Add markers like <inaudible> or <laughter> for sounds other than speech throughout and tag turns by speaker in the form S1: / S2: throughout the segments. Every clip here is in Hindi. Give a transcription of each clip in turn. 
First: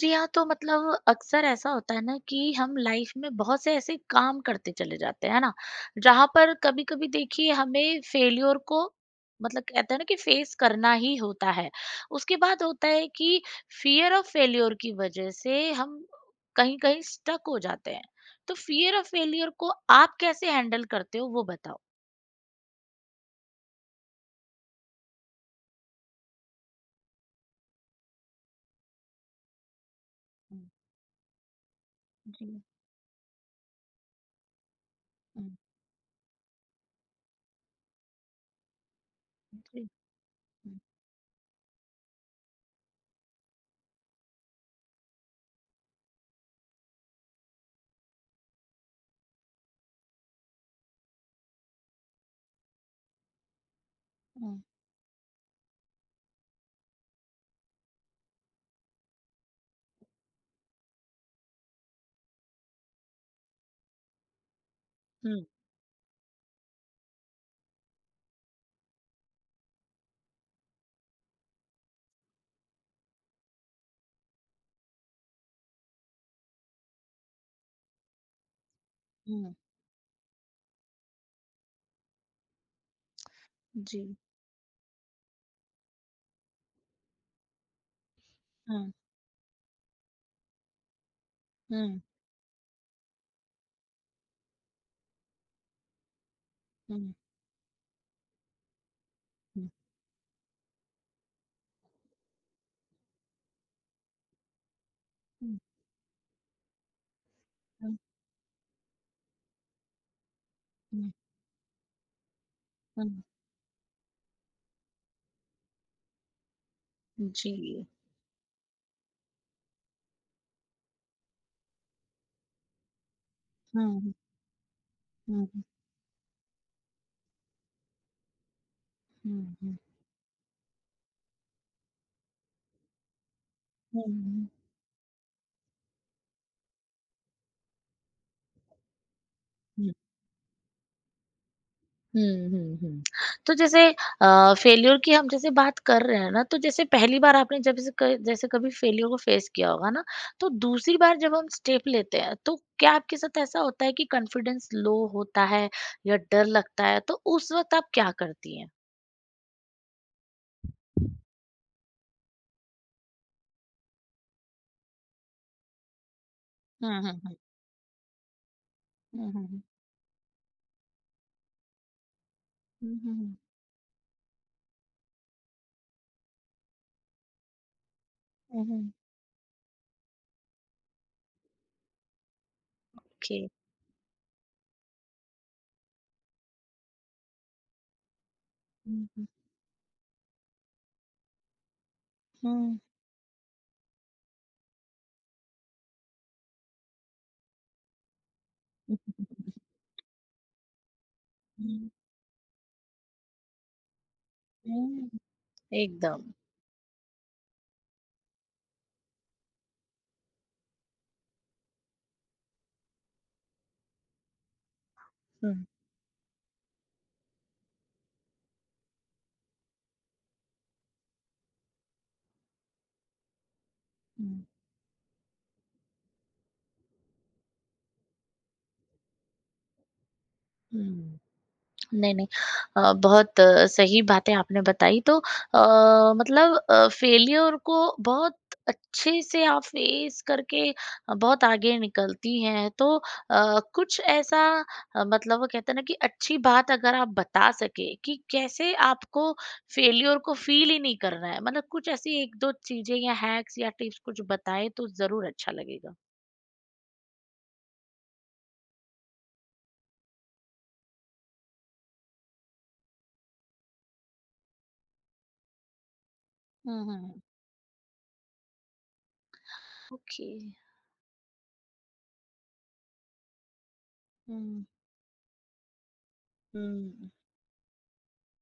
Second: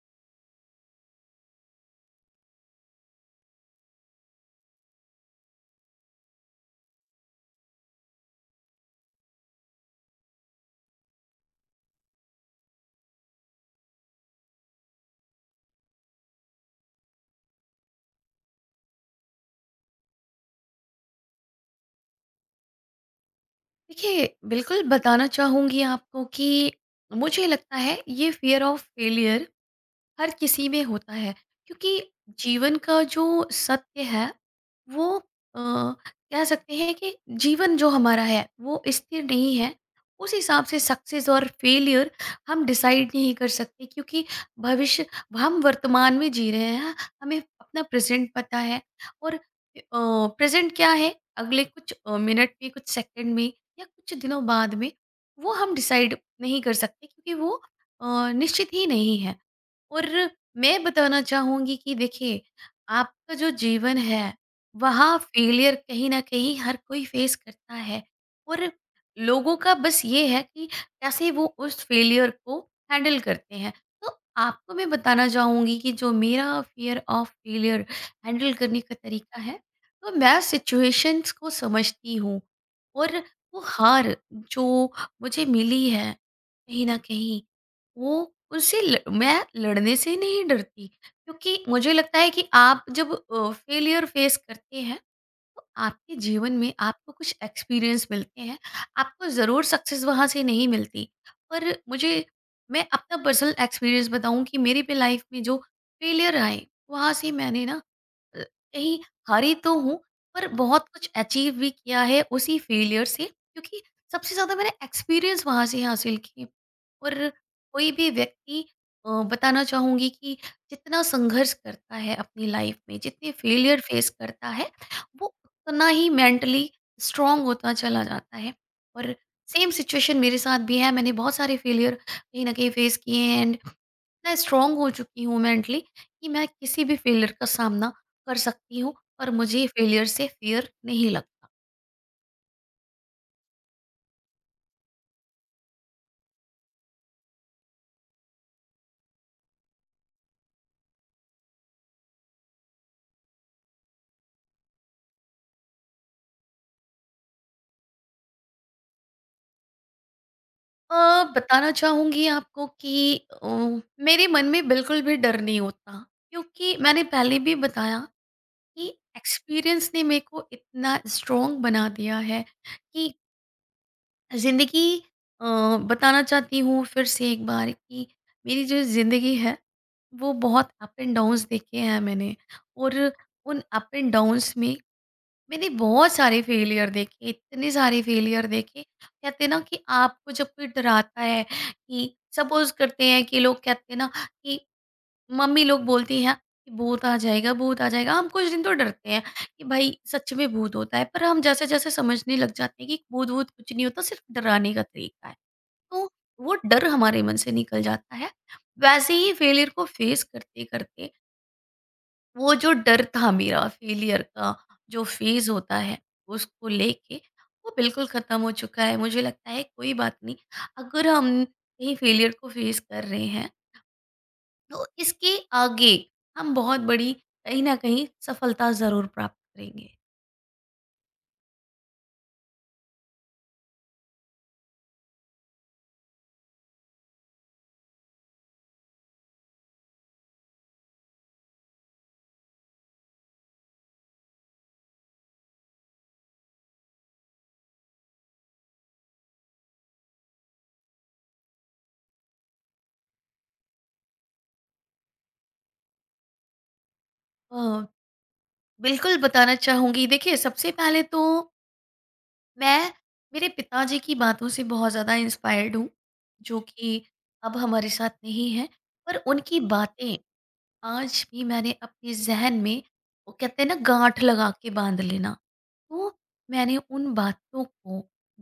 S1: जी हाँ, तो मतलब अक्सर ऐसा होता है ना कि हम लाइफ में बहुत से ऐसे काम करते चले जाते हैं, है ना? जहाँ पर कभी-कभी देखिए हमें फेल्योर को मतलब कहते हैं ना कि फेस करना ही होता है। उसके बाद होता है कि फियर ऑफ फेल्योर की वजह से हम कहीं-कहीं स्टक हो जाते हैं। तो फियर ऑफ फेल्योर को आप कैसे हैंडल करते हो वो बताओ?
S2: देखिए, बिल्कुल बताना चाहूँगी आपको कि मुझे लगता है ये फ़ियर ऑफ़ फेलियर हर
S1: हुँ,
S2: किसी में होता है। क्योंकि
S1: जी,
S2: जीवन का जो सत्य है वो
S1: हुँ,
S2: कह सकते हैं कि जीवन जो हमारा है वो स्थिर नहीं है।
S1: जी।
S2: उस हिसाब से
S1: हुँ,
S2: सक्सेस और फेलियर हम डिसाइड नहीं कर सकते क्योंकि भविष्य हम वर्तमान में जी रहे हैं। हमें अपना प्रेजेंट पता है और प्रेजेंट क्या है अगले कुछ मिनट में, कुछ सेकंड में या कुछ दिनों
S1: हुँ,
S2: बाद में वो हम डिसाइड नहीं कर सकते क्योंकि वो निश्चित ही नहीं है। और मैं बताना चाहूँगी कि देखिए, आपका जो जीवन है, वहाँ
S1: हुँ।
S2: फेलियर कहीं न कहीं हर कोई फेस करता है। और लोगों का बस ये है कि कैसे वो उस फेलियर को हैंडल करते हैं। तो आपको मैं बताना चाहूँगी कि जो मेरा फ़ियर ऑफ फेलियर हैंडल करने का तरीका
S1: हुँ,
S2: है, तो मैं सिचुएशंस को समझती हूँ और वो
S1: जी,
S2: हार जो मुझे मिली है, कहीं न कहीं वो उससे
S1: हुँ,
S2: ल मैं लड़ने से नहीं डरती क्योंकि मुझे
S1: हुँ,
S2: लगता है कि आप जब फेलियर फेस करते हैं तो आपके जीवन में आपको
S1: हुँ,
S2: कुछ एक्सपीरियंस मिलते हैं। आपको ज़रूर
S1: हुँ,
S2: सक्सेस वहाँ से नहीं मिलती। पर मुझे मैं अपना पर्सनल एक्सपीरियंस बताऊँ कि मेरी भी लाइफ में जो
S1: हुँ,
S2: फेलियर आए, वहाँ से मैंने ना अ, कहीं हारी तो हूँ पर बहुत कुछ
S1: हुँ।
S2: अचीव भी किया है उसी फेलियर
S1: हुँ,
S2: से। क्योंकि सबसे ज़्यादा मैंने एक्सपीरियंस वहाँ से हासिल की। और
S1: जी।
S2: कोई भी व्यक्ति, बताना चाहूँगी कि जितना संघर्ष करता है अपनी लाइफ में, जितने फेलियर
S1: हुँ,
S2: फेस
S1: हुँ,
S2: करता है वो
S1: हुँ,
S2: उतना ही मेंटली स्ट्रांग होता चला जाता है। और
S1: हुँ,
S2: सेम
S1: हुँ,
S2: सिचुएशन मेरे साथ भी है, मैंने बहुत सारे फेलियर कहीं ना कहीं फेस किए हैं एंड
S1: हुँ,
S2: इतना
S1: हुँ,
S2: स्ट्रांग हो चुकी हूँ मेंटली कि मैं किसी भी फेलियर का सामना कर सकती हूँ और मुझे
S1: हुँ,
S2: फेलियर से फियर नहीं लगता।
S1: हुँ, हुँ, हुँ। तो जैसे फेल्योर की हम जैसे बात कर रहे हैं ना, तो जैसे पहली बार आपने जब से क जैसे कभी फेल्योर को फेस किया होगा ना, तो दूसरी बार जब हम स्टेप लेते हैं, तो क्या आपके साथ ऐसा होता है कि कॉन्फिडेंस लो होता है या डर लगता है, तो उस वक़्त आप क्या करती हैं?
S2: बताना चाहूँगी आपको कि अ, मेरे मन में बिल्कुल भी डर नहीं होता क्योंकि
S1: हुँ,
S2: मैंने
S1: हुँ, हुँ।
S2: पहले भी बताया कि
S1: हुँ, हुँ,
S2: एक्सपीरियंस ने मेरे को इतना स्ट्रांग बना दिया है कि
S1: हुँ।
S2: ज़िंदगी, अ, बताना चाहती हूँ फिर से एक बार कि
S1: हुँ,
S2: मेरी
S1: हुँ, हुँ।
S2: जो
S1: हुँ, हुँ।
S2: ज़िंदगी है वो बहुत अप एंड डाउन्स देखे हैं मैंने। और
S1: ओके।
S2: उन अप एंड डाउन्स में मैंने बहुत सारे फेलियर देखे, इतने सारे फेलियर देखे।
S1: हुँ, हुँ,
S2: कहते हैं ना कि आपको जब कोई डराता है, कि सपोज़
S1: हुँ।
S2: करते हैं कि लोग कहते हैं ना कि मम्मी लोग बोलती हैं कि भूत आ जाएगा, भूत आ जाएगा। हम कुछ दिन तो डरते हैं कि भाई सच में भूत होता है, पर हम
S1: हुँ,
S2: जैसे-जैसे समझने लग जाते हैं कि भूत-वूत कुछ नहीं होता, सिर्फ डराने का
S1: हुँ, हुँ।
S2: तरीका है। तो
S1: एकदम।
S2: वो डर हमारे मन से निकल जाता है। वैसे ही फेलियर को फेस करते-करते वो जो डर था मेरा फेलियर का, जो फ़ेज़
S1: हुँ।
S2: होता है, उसको लेके वो बिल्कुल ख़त्म हो चुका है। मुझे लगता है कोई बात नहीं, अगर हम कहीं फेलियर को फ़ेस कर रहे हैं,
S1: हुँ,
S2: तो इसके आगे हम बहुत बड़ी कहीं न कहीं सफलता ज़रूर प्राप्त करेंगे।
S1: हुँ। नहीं, नहीं बहुत सही बातें आपने बताई तो मतलब फेल्योर को बहुत अच्छे से आप फेस करके बहुत आगे निकलती हैं। तो कुछ ऐसा मतलब वो कहते हैं ना कि अच्छी बात अगर आप बता सकें कि कैसे आपको फेल्योर को फ़ील ही नहीं करना है। मतलब कुछ ऐसी 1-2 चीज़ें या हैक्स या टिप्स कुछ बताएँ तो ज़रूर अच्छा लगेगा।
S2: अ, बिल्कुल बताना चाहूँगी, देखिए सबसे पहले तो मैं मेरे पिताजी की बातों से बहुत ज़्यादा इंस्पायर्ड हूँ, जो
S1: हुँ,
S2: कि
S1: हुँ।
S2: अब हमारे साथ नहीं हैं, पर उनकी बातें
S1: ओके।
S2: आज भी मैंने अपने ज़हन में, वो कहते हैं ना गांठ लगा
S1: हुँ,
S2: के बांध लेना, तो मैंने
S1: हुँ,
S2: उन बातों को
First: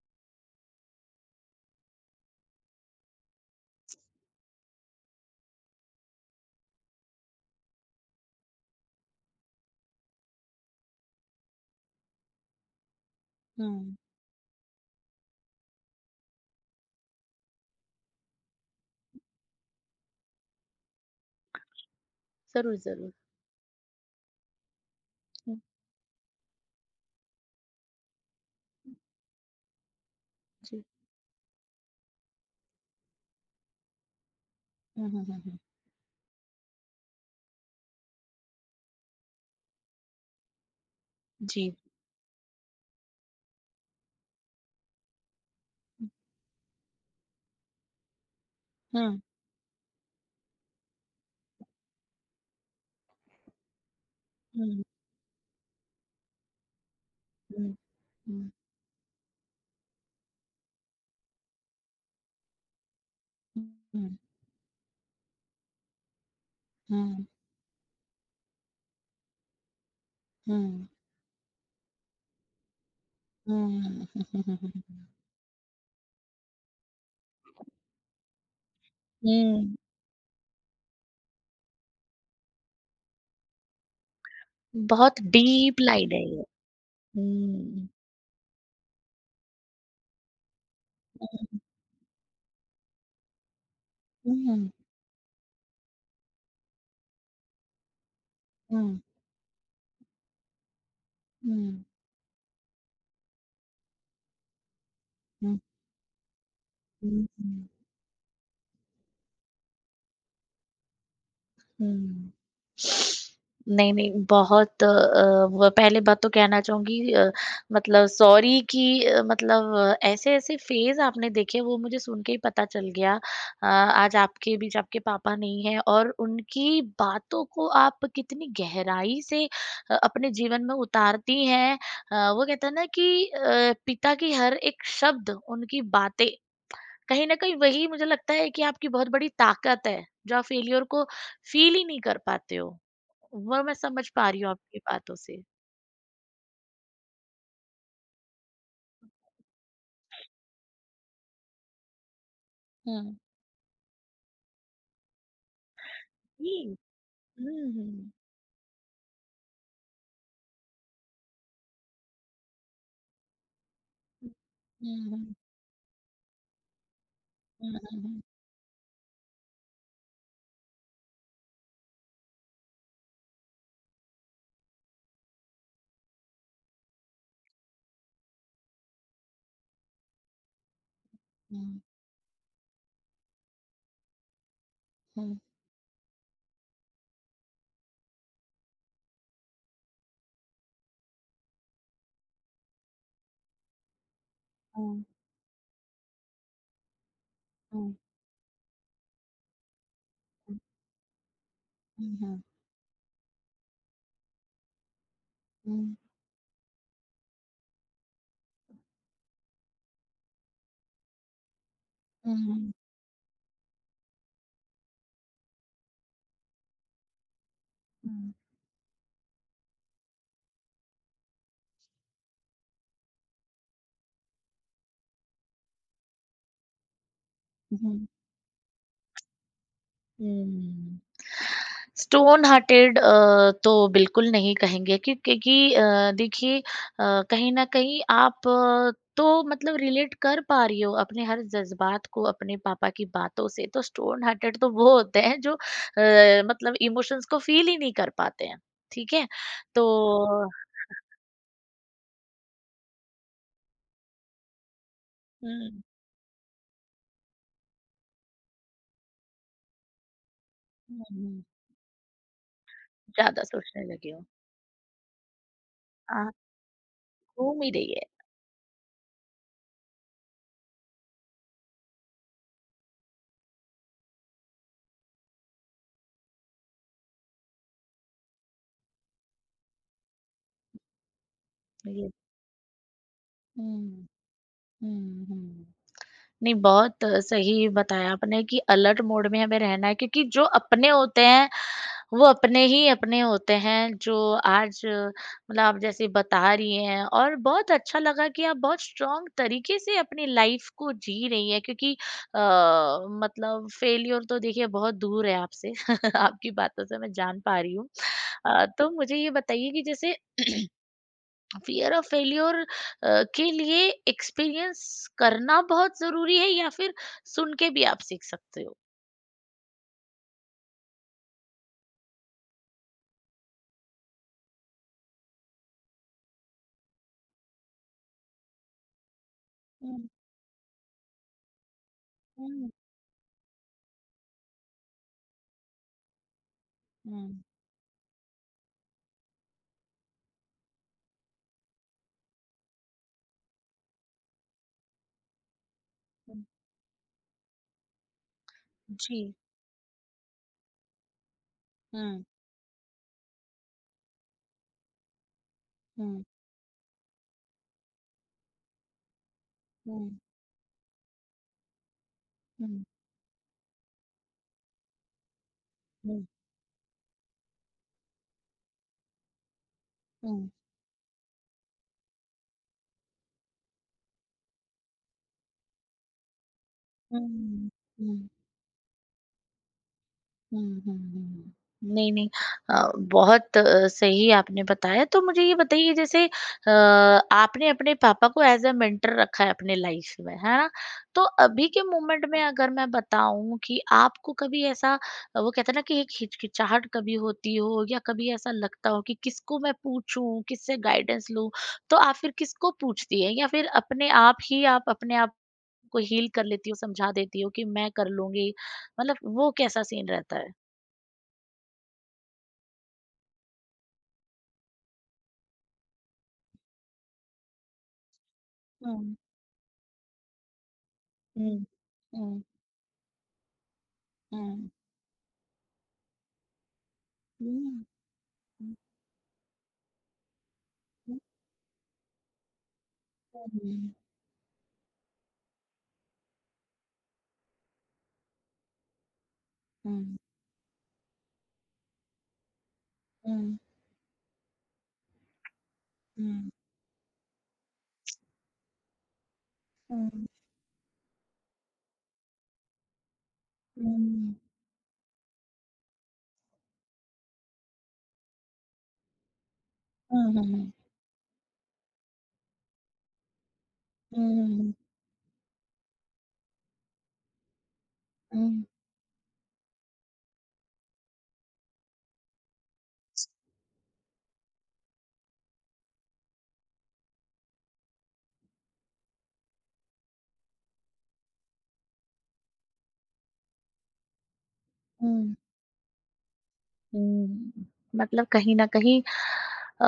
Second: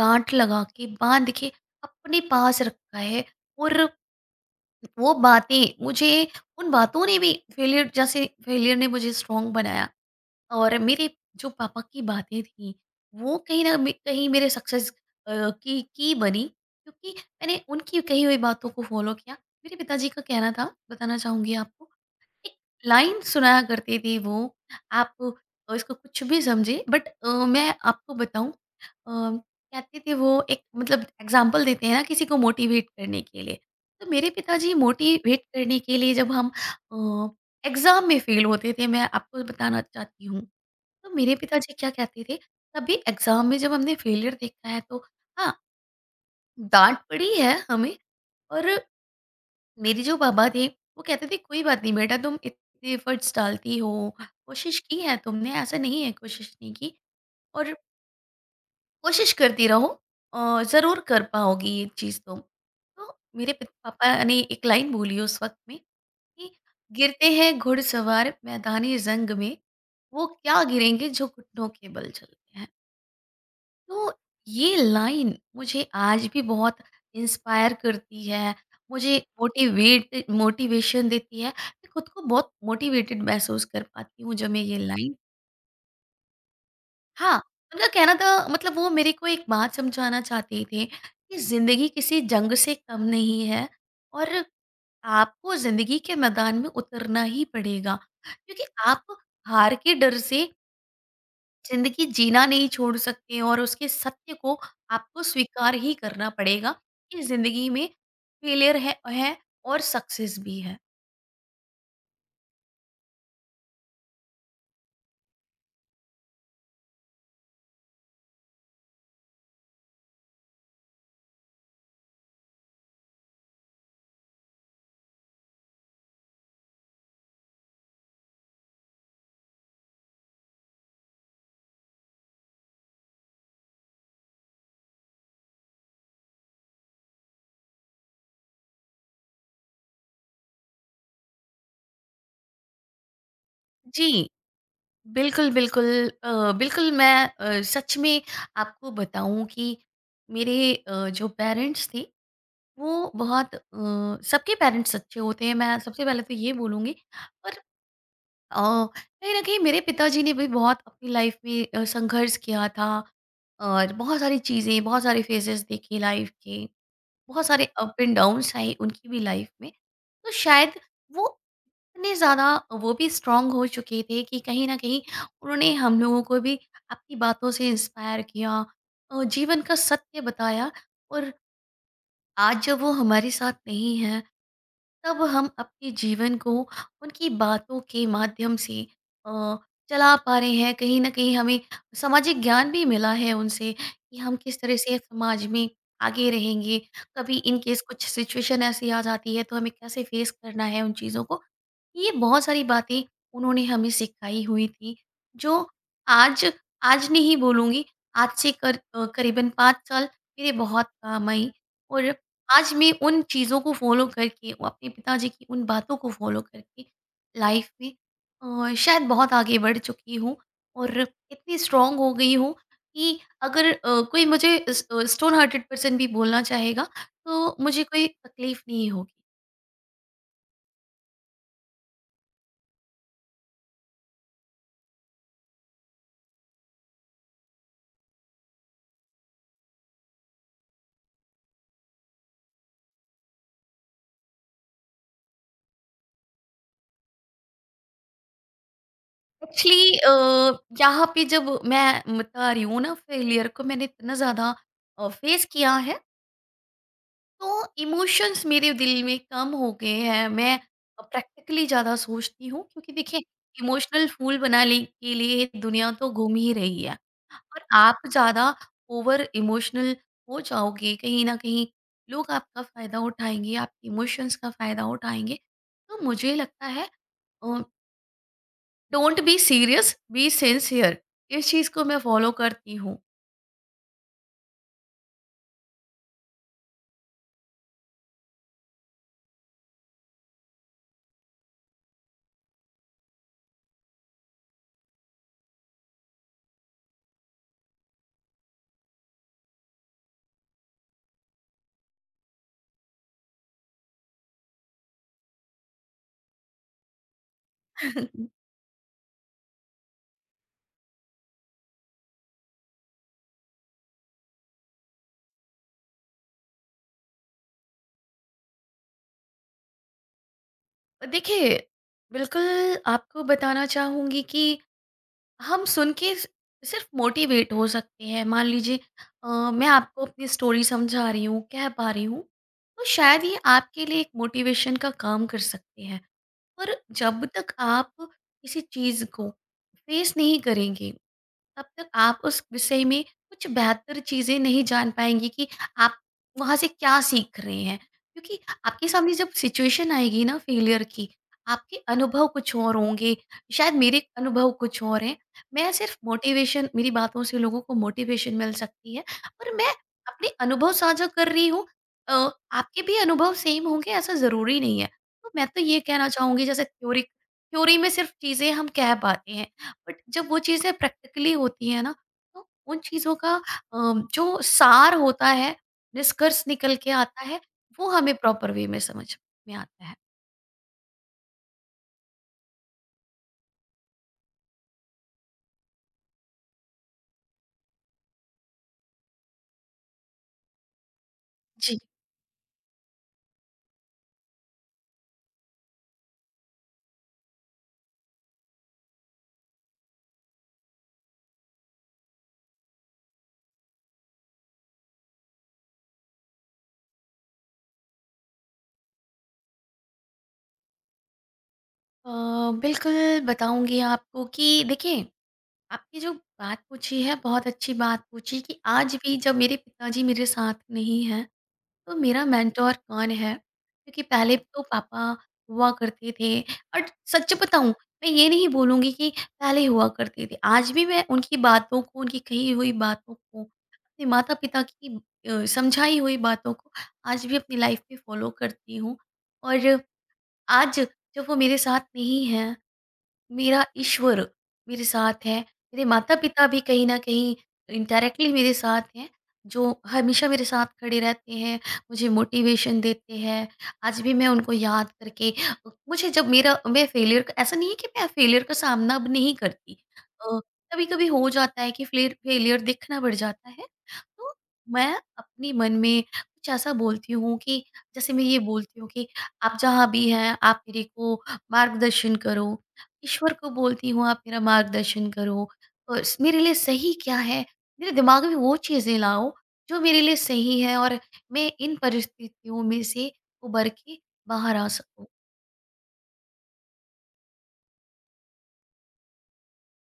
S2: गांठ लगा के बांध के अपने पास रखा है। और वो बातें मुझे, उन बातों ने भी फेलियर जैसे, फेलियर ने मुझे स्ट्रांग बनाया और मेरे जो पापा की बातें थी वो कहीं ना
S1: हुँ।
S2: कहीं मेरे सक्सेस की बनी क्योंकि मैंने उनकी कही हुई बातों को फॉलो किया। मेरे पिताजी का कहना था, बताना चाहूंगी आपको, एक
S1: ज़रूर, ज़रूर।
S2: लाइन सुनाया करती थी वो। आप
S1: हुँ,
S2: इसको कुछ भी समझे बट मैं आपको बताऊं, कहते थे वो, एक
S1: जी।
S2: मतलब एग्जाम्पल देते हैं ना किसी को मोटिवेट करने के लिए। तो मेरे पिताजी
S1: हुँ, हुँ, हुँ,
S2: मोटिवेट
S1: हुँ।
S2: करने के लिए, जब हम एग्जाम में फेल होते थे, मैं आपको बताना चाहती हूँ, तो मेरे
S1: जी।
S2: पिताजी क्या कहते थे, कभी एग्जाम में जब हमने फेलियर देखा है तो हाँ
S1: हुँ,
S2: डांट पड़ी है हमें। और
S1: हुँ,
S2: मेरे जो पापा थे, वो कहते थे, "कोई बात नहीं बेटा, तुम इतने एफ़र्ट्स डालती हो, कोशिश
S1: हुँ,
S2: की है तुमने, ऐसा नहीं है कोशिश नहीं की। और
S1: हुँ, हुँ,
S2: कोशिश करती रहो, ज़रूर कर पाओगी ये चीज़ तुम।" तो मेरे पित पापा ने एक लाइन बोली उस वक़्त में कि, "गिरते हैं घुड़सवार मैदाने जंग में, वो क्या
S1: हुँ,
S2: गिरेंगे जो घुटनों के बल चलते हैं।"
S1: हुँ,
S2: तो ये
S1: हुँ,
S2: लाइन मुझे आज भी बहुत इंस्पायर करती है, मुझे
S1: हुँ,
S2: मोटिवेट मोटिवेशन देती है। मैं खुद को बहुत मोटिवेटेड महसूस कर पाती हूँ जब मैं ये लाइन,
S1: बहुत डीप लाइन है ये।
S2: हाँ, उनका
S1: हुँ,
S2: कहना था मतलब वो मेरे को एक बात समझाना चाहते थे कि
S1: हुँ,
S2: ज़िंदगी किसी जंग से कम नहीं है। और
S1: हुँ, हुँ, हुँ,
S2: आपको ज़िंदगी के मैदान में उतरना ही पड़ेगा। क्योंकि
S1: हुँ,
S2: आप हार के डर से
S1: हुँ,
S2: ज़िंदगी जीना नहीं छोड़ सकते और उसके सत्य को आपको स्वीकार ही करना पड़ेगा कि
S1: हुँ,
S2: ज़िंदगी
S1: हुँ।
S2: में फेलियर है और सक्सेस भी है।
S1: हुँ। नहीं, नहीं बहुत व पहले बात तो कहना चाहूँगी मतलब सॉरी कि मतलब ऐसे-ऐसे फ़ेज़ आपने देखे वो मुझे सुन के ही पता चल गया। आज आपके बीच आपके पापा नहीं हैं और उनकी बातों को आप कितनी गहराई से अपने जीवन में उतारती हैं। वो कहते हैं ना कि पिता की हर एक शब्द, उनकी बातें कहीं न कहीं वही मुझे लगता है कि आपकी बहुत बड़ी ताकत है, जो आप फेल्योर को फ़ील ही नहीं कर पाते हो। वो मैं
S2: जी,
S1: समझ पा रही हूँ आपकी बातों से।
S2: बिल्कुल, बिल्कुल, बिल्कुल मैं, सच में आपको बताऊँ कि मेरे जो पेरेंट्स थे वो
S1: हुँ।
S2: बहुत सबके पेरेंट्स अच्छे होते हैं मैं सबसे पहले तो
S1: जी।
S2: ये बोलूँगी, पर
S1: हुँ, हुँ।
S2: अ, कहीं न कहीं मेरे पिताजी ने भी बहुत अपनी लाइफ में संघर्ष किया था और बहुत
S1: हुँ।
S2: सारी चीज़ें, बहुत
S1: हुँ,
S2: सारे
S1: हुँ।
S2: फेजेज़ देखे लाइफ के, बहुत सारे
S1: हुँ,
S2: up
S1: hmm,
S2: and
S1: hmm.
S2: Downs आए उनकी भी लाइफ में। तो शायद वो, इतने ज़्यादा वो भी स्ट्रॉन्ग हो चुके थे कि कहीं न कहीं उन्होंने हम लोगों को भी अपनी बातों से इंस्पायर किया, जीवन का सत्य बताया। और
S1: हुँ,
S2: आज जब वो हमारे साथ नहीं हैं, तब हम अपने जीवन को उनकी बातों के माध्यम से अ, चला पा रहे हैं। कहीं न कहीं हमें सामाजिक ज्ञान भी मिला है उनसे कि हम किस तरह से
S1: हुँ,
S2: समाज में आगे रहेंगे। कभी इन केस
S1: हुँ,
S2: कुछ सिचुएशन ऐसी आ जाती है तो हमें कैसे फेस करना है उन चीज़ों को। ये
S1: हुँ, हुँ, हुँ,
S2: बहुत सारी बातें उन्होंने हमें सिखाई हुई थी जो आज, आज नहीं बोलूँगी, आज से कर करीबन 5 साल मेरे बहुत काम आई। और
S1: हुँ,
S2: आज
S1: हुँ,
S2: मैं उन चीज़ों को फ़ॉलो करके और अपने पिताजी की उन बातों को फ़ॉलो करके लाइफ में शायद बहुत आगे बढ़ चुकी हूँ और इतनी स्ट्रॉन्ग हो गई हूँ कि अगर कोई मुझे स्टोन हार्टेड पर्सन भी बोलना चाहेगा तो
S1: हुँ,
S2: मुझे कोई
S1: हुँ।
S2: तकलीफ नहीं होगी।
S1: हुँ। स्टोन हार्टेड तो बिल्कुल नहीं कहेंगे क्योंकि देखिए कहीं न कहीं आप तो मतलब रिलेट कर पा रही हो अपने हर जज़्बात को अपने पापा की बातों से, तो स्टोन हार्टेड तो वो होते हैं जो मतलब इमोशंस को फ़ील ही नहीं कर पाते हैं, ठीक है?
S2: एक्चुअली
S1: तो
S2: यहाँ पे जब मैं बता रही हूँ ना फेलियर को मैंने इतना ज़्यादा फेस किया
S1: हुँ,
S2: है तो इमोशंस मेरे दिल में कम हो गए हैं। मैं
S1: हुँ, हुँ,
S2: प्रैक्टिकली ज़्यादा सोचती हूँ क्योंकि देखिए
S1: ज़्यादा सोचने
S2: इमोशनल
S1: लगे हो।
S2: फूल बनाने के लिए दुनिया तो घूम
S1: आप
S2: ही रही है।
S1: घूम
S2: और
S1: ही रही
S2: आप
S1: है।
S2: ज़्यादा ओवर इमोशनल हो जाओगे, कहीं ना कहीं लोग आपका फ़ायदा उठाएंगे, आपके इमोशंस का फ़ायदा उठाएंगे। तो मुझे लगता है don't be serious be sincere, इस चीज़ को मैं
S1: ये
S2: फॉलो करती हूँ।
S1: हुँ, हुँ, हुँ। नहीं, बहुत सही बताया आपने कि अलर्ट मोड में हमें रहना है क्योंकि जो अपने होते हैं, वो अपने ही अपने होते हैं, जो आज मतलब आप जैसे बता रही हैं और बहुत अच्छा लगा कि आप बहुत स्ट्रॉन्ग तरीके से अपनी लाइफ़ को जी रही हैं क्योंकि अ, मतलब फेल्योर तो देखिए बहुत दूर है आपसे, <laughs> आपकी बातों से मैं जान पा रही हूँ।
S2: <laughs>
S1: तो मुझे ये बताइए कि जैसे <clears throat> फियर ऑफ फेल्योर के लिए एक्सपीरियंस करना बहुत जरूरी है या फिर सुन के भी आप सीख सकते हो
S2: देखिए बिल्कुल आपको बताना चाहूँगी कि हम सुन के सिर्फ मोटिवेट हो सकते हैं। मान लीजिए मैं आपको
S1: हम्म,
S2: अपनी स्टोरी समझा रही हूँ, कह पा रही हूँ,
S1: हम्म,
S2: तो शायद ये आपके लिए एक मोटिवेशन का काम कर सकते हैं। पर जब
S1: हम्म,
S2: तक आप किसी चीज़ को फेस नहीं करेंगे तब तक आप उस विषय में कुछ बेहतर चीज़ें नहीं जान पाएँगी कि आप
S1: हम्म,
S2: वहाँ से क्या सीख रहे हैं। क्योंकि आपके सामने
S1: जी
S2: जब सिचुएशन आएगी ना फेलियर की, आपके
S1: हम्म
S2: अनुभव कुछ और होंगे, शायद मेरे अनुभव कुछ और हैं। मैं सिर्फ़
S1: हम्म
S2: मोटिवेशन मेरी बातों से लोगों को मोटिवेशन मिल सकती है और मैं
S1: हम्म
S2: अपने अनुभव साझा कर रही हूँ। अ, आपके
S1: हम्म
S2: भी अनुभव सेम होंगे ऐसा ज़रूरी नहीं है। तो मैं तो ये कहना
S1: हम्म
S2: चाहूँगी जैसे थ्योरी थ्योरी में सिर्फ़ चीज़ें हम कह पाते हैं। बट जब वो
S1: हम्म
S2: चीज़ें प्रैक्टिकली होती है ना तो उन चीज़ों का जो सार होता है, निष्कर्ष निकल के आता है,
S1: हम्म,
S2: वो हमें
S1: हम्म।
S2: प्रॉपर वे में समझ में आता है।
S1: हुँ, हुँ, हुँ। नहीं, नहीं बहुत सही आपने बताया तो मुझे ये बताइए जैसे आपने अपने पापा को एज़ अ मेंटर रखा है अपने लाइफ में, है ना? तो अभी
S2: जी
S1: के
S2: जी,
S1: मोमेंट में अगर मैं बताऊँ कि आपको कभी ऐसा वो कहते हैं ना कि एक हिचकिचाहट कभी होती हो या कभी ऐसा लगता हो कि किसको मैं पूछूँ, किससे गाइडेंस लूँ, तो आप फिर किसको पूछती हैं? या फिर अपने आप ही आप अपने आप को हील कर लेती हो, समझा देती हो कि मैं कर लूँगी? मतलब वो कैसा सीन रहता है?
S2: अ, बिल्कुल बताऊंगी आपको कि देखिए आपने जो बात पूछी है बहुत अच्छी बात पूछी कि आज
S1: Ừm,
S2: भी जब मेरे पिताजी मेरे साथ नहीं हैं
S1: ừm,
S2: तो मेरा
S1: ừm,
S2: मेंटोर कौन है? क्योंकि पहले तो
S1: ừm,
S2: पापा हुआ करते थे। और सच
S1: đúng
S2: बताऊँ,
S1: rồi,
S2: मैं ये नहीं
S1: ừm,
S2: बोलूँगी कि पहले हुआ करते थे। आज भी मैं
S1: đúng,
S2: उनकी बातों को, उनकी कही हुई बातों को,
S1: rồi,
S2: अपने माता-पिता की समझाई हुई बातों को आज भी अपनी लाइफ में फॉलो करती हूँ। और
S1: ừm,
S2: आज जब वो मेरे साथ नहीं हैं,
S1: ừm,
S2: मेरा ईश्वर मेरे साथ है, मेरे माता-पिता
S1: ừm,
S2: भी कहीं न कहीं इनडायरेक्टली मेरे साथ हैं, जो
S1: ừm,
S2: हमेशा मेरे साथ खड़े रहते हैं, मुझे मोटिवेशन देते हैं।
S1: ừm,
S2: आज भी मैं
S1: ừm,
S2: उनको याद करके, मुझे जब मेरा मैं फेलियर का, ऐसा नहीं है कि मैं फेलियर का सामना अब नहीं करती।
S1: ừm,
S2: अ,
S1: ừm,
S2: कभी-कभी हो जाता है कि फ्लेर फेलियर दिखना पड़ जाता है, तो
S1: ừm,
S2: मैं अपने मन में कुछ ऐसा बोलती हूँ कि जैसे मैं ये
S1: ừm,
S2: बोलती हूँ कि, "आप जहाँ भी हैं, आप मेरे को मार्गदर्शन करो।" ईश्वर को बोलती हूँ आप मेरा मार्गदर्शन करो और मेरे लिए सही क्या है मेरे दिमाग में वो चीज़ें लाओ जो मेरे लिए सही है और मैं इन परिस्थितियों में से उबर के बाहर आ सकूँ।
S1: ừm. हुँ, मतलब कहीं न कहीं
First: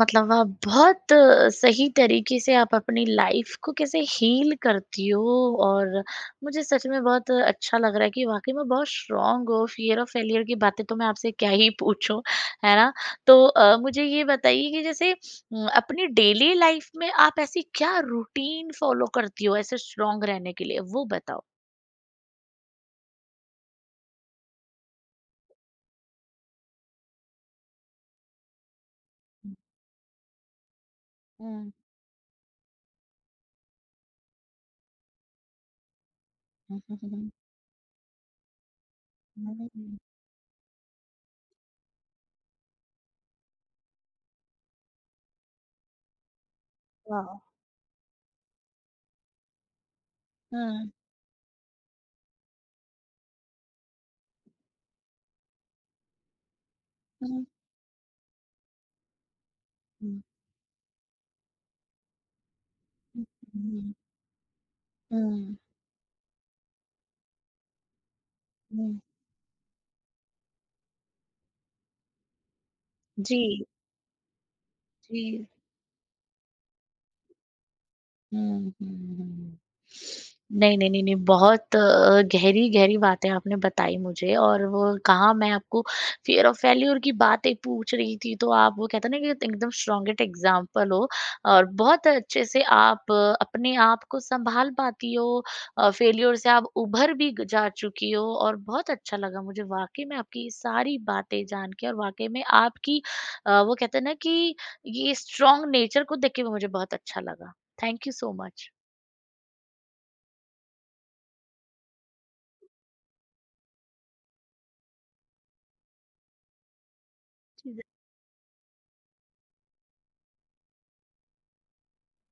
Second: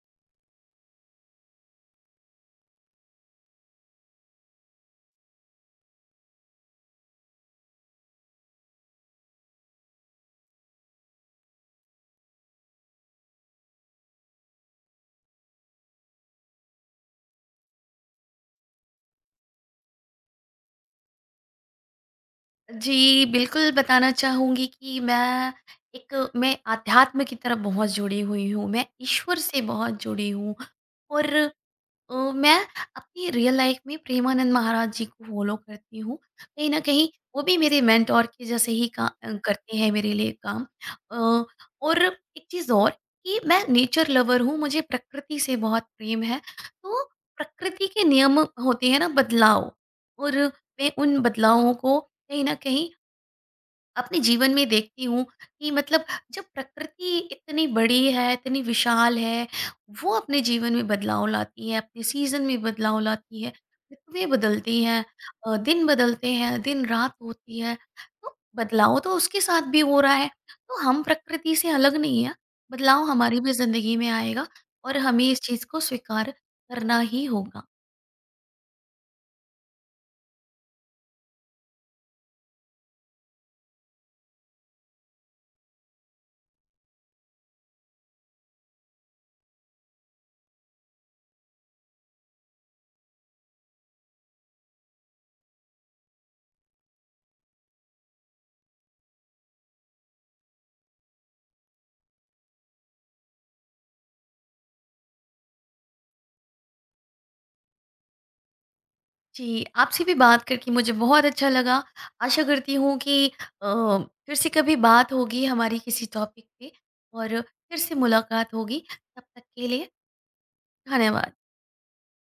S1: मतलब आप बहुत सही तरीके से आप अपनी लाइफ़ को कैसे हील करती हो और मुझे सच में बहुत अच्छा लग रहा है कि वाक़ई में बहुत स्ट्रॉन्ग हो, फियर ऑफ फेल्योर की बातें तो मैं आपसे क्या ही पूछूँ, है ना? तो मुझे ये बताइए कि जैसे अपनी डेली लाइफ़ में आप ऐसी क्या रूटीन फ़ॉलो करती हो ऐसे स्ट्रॉन्ग रहने के लिए? वो बताओ?
S2: जी बिल्कुल बताना चाहूँगी कि मैं, एक मैं आध्यात्म की तरफ बहुत जुड़ी हुई हूँ, मैं ईश्वर
S1: हुँ।
S2: से बहुत जुड़ी हूँ। और
S1: हुँ।
S2: मैं अपनी रियल लाइफ में प्रेमानंद महाराज जी को फ़ॉलो करती हूँ। कहीं न
S1: हुँ,
S2: कहीं
S1: हुँ,
S2: वो भी मेरे मेंटर के जैसे ही का
S1: हुँ,
S2: करते हैं
S1: हुँ।
S2: मेरे लिए काम। अ, और एक चीज़ और कि मैं नेचर लवर हूँ, मुझे प्रकृति से बहुत प्रेम है। तो
S1: वाओ!
S2: प्रकृति के नियम होते हैं ना बदलाव। और मैं
S1: हुँ,
S2: उन बदलावों को कहीं न कहीं अपने जीवन में देखती हूँ कि मतलब जब प्रकृति इतनी बड़ी है, इतनी विशाल है, वो
S1: हुँ।
S2: अपने जीवन में बदलाव लाती है, अपने सीजन में बदलाव लाती है, ऋतुएं बदलती हैं,
S1: 응응
S2: दिन बदलते हैं, दिन रात होती है, तो बदलाव
S1: 응,
S2: तो उसके साथ भी हो रहा है। तो हम प्रकृति से अलग नहीं है, बदलाव हमारी भी
S1: 지
S2: जिंदगी में आएगा और हमें इस
S1: 지.
S2: चीज को स्वीकार करना ही होगा।
S1: हुँ, हुँ, हुँ। नहीं, नहीं, नहीं, नहीं बहुत गहरी-गहरी बातें आपने बताई मुझे और वो कहा मैं आपको फ़ियर ऑफ फेल्यूर की बातें पूछ रही थी, तो आप वो कहते हैं ना कि एकदम स्ट्रॉन्गेस्ट एग्ज़ाम्पल हो और बहुत अच्छे से आप अपने आप को सँभाल पाती हो फेल्यूर से आप उभर भी ग जा चुकी हो और बहुत अच्छा लगा मुझे वाक़ई में आपकी ये सारी बातें जान के और वाक़ई में आपकी वो कहते हैं ना कि ये स्ट्रॉन्ग नेचर को देख के भी मुझे बहुत अच्छा लगा। Thank you so much.
S2: जी, आपसे भी बात करके मुझे बहुत अच्छा लगा। आशा करती हूँ कि अ, फिर से कभी बात होगी हमारी किसी टॉपिक पे और फिर से मुलाकात होगी। तब तक के लिए धन्यवाद।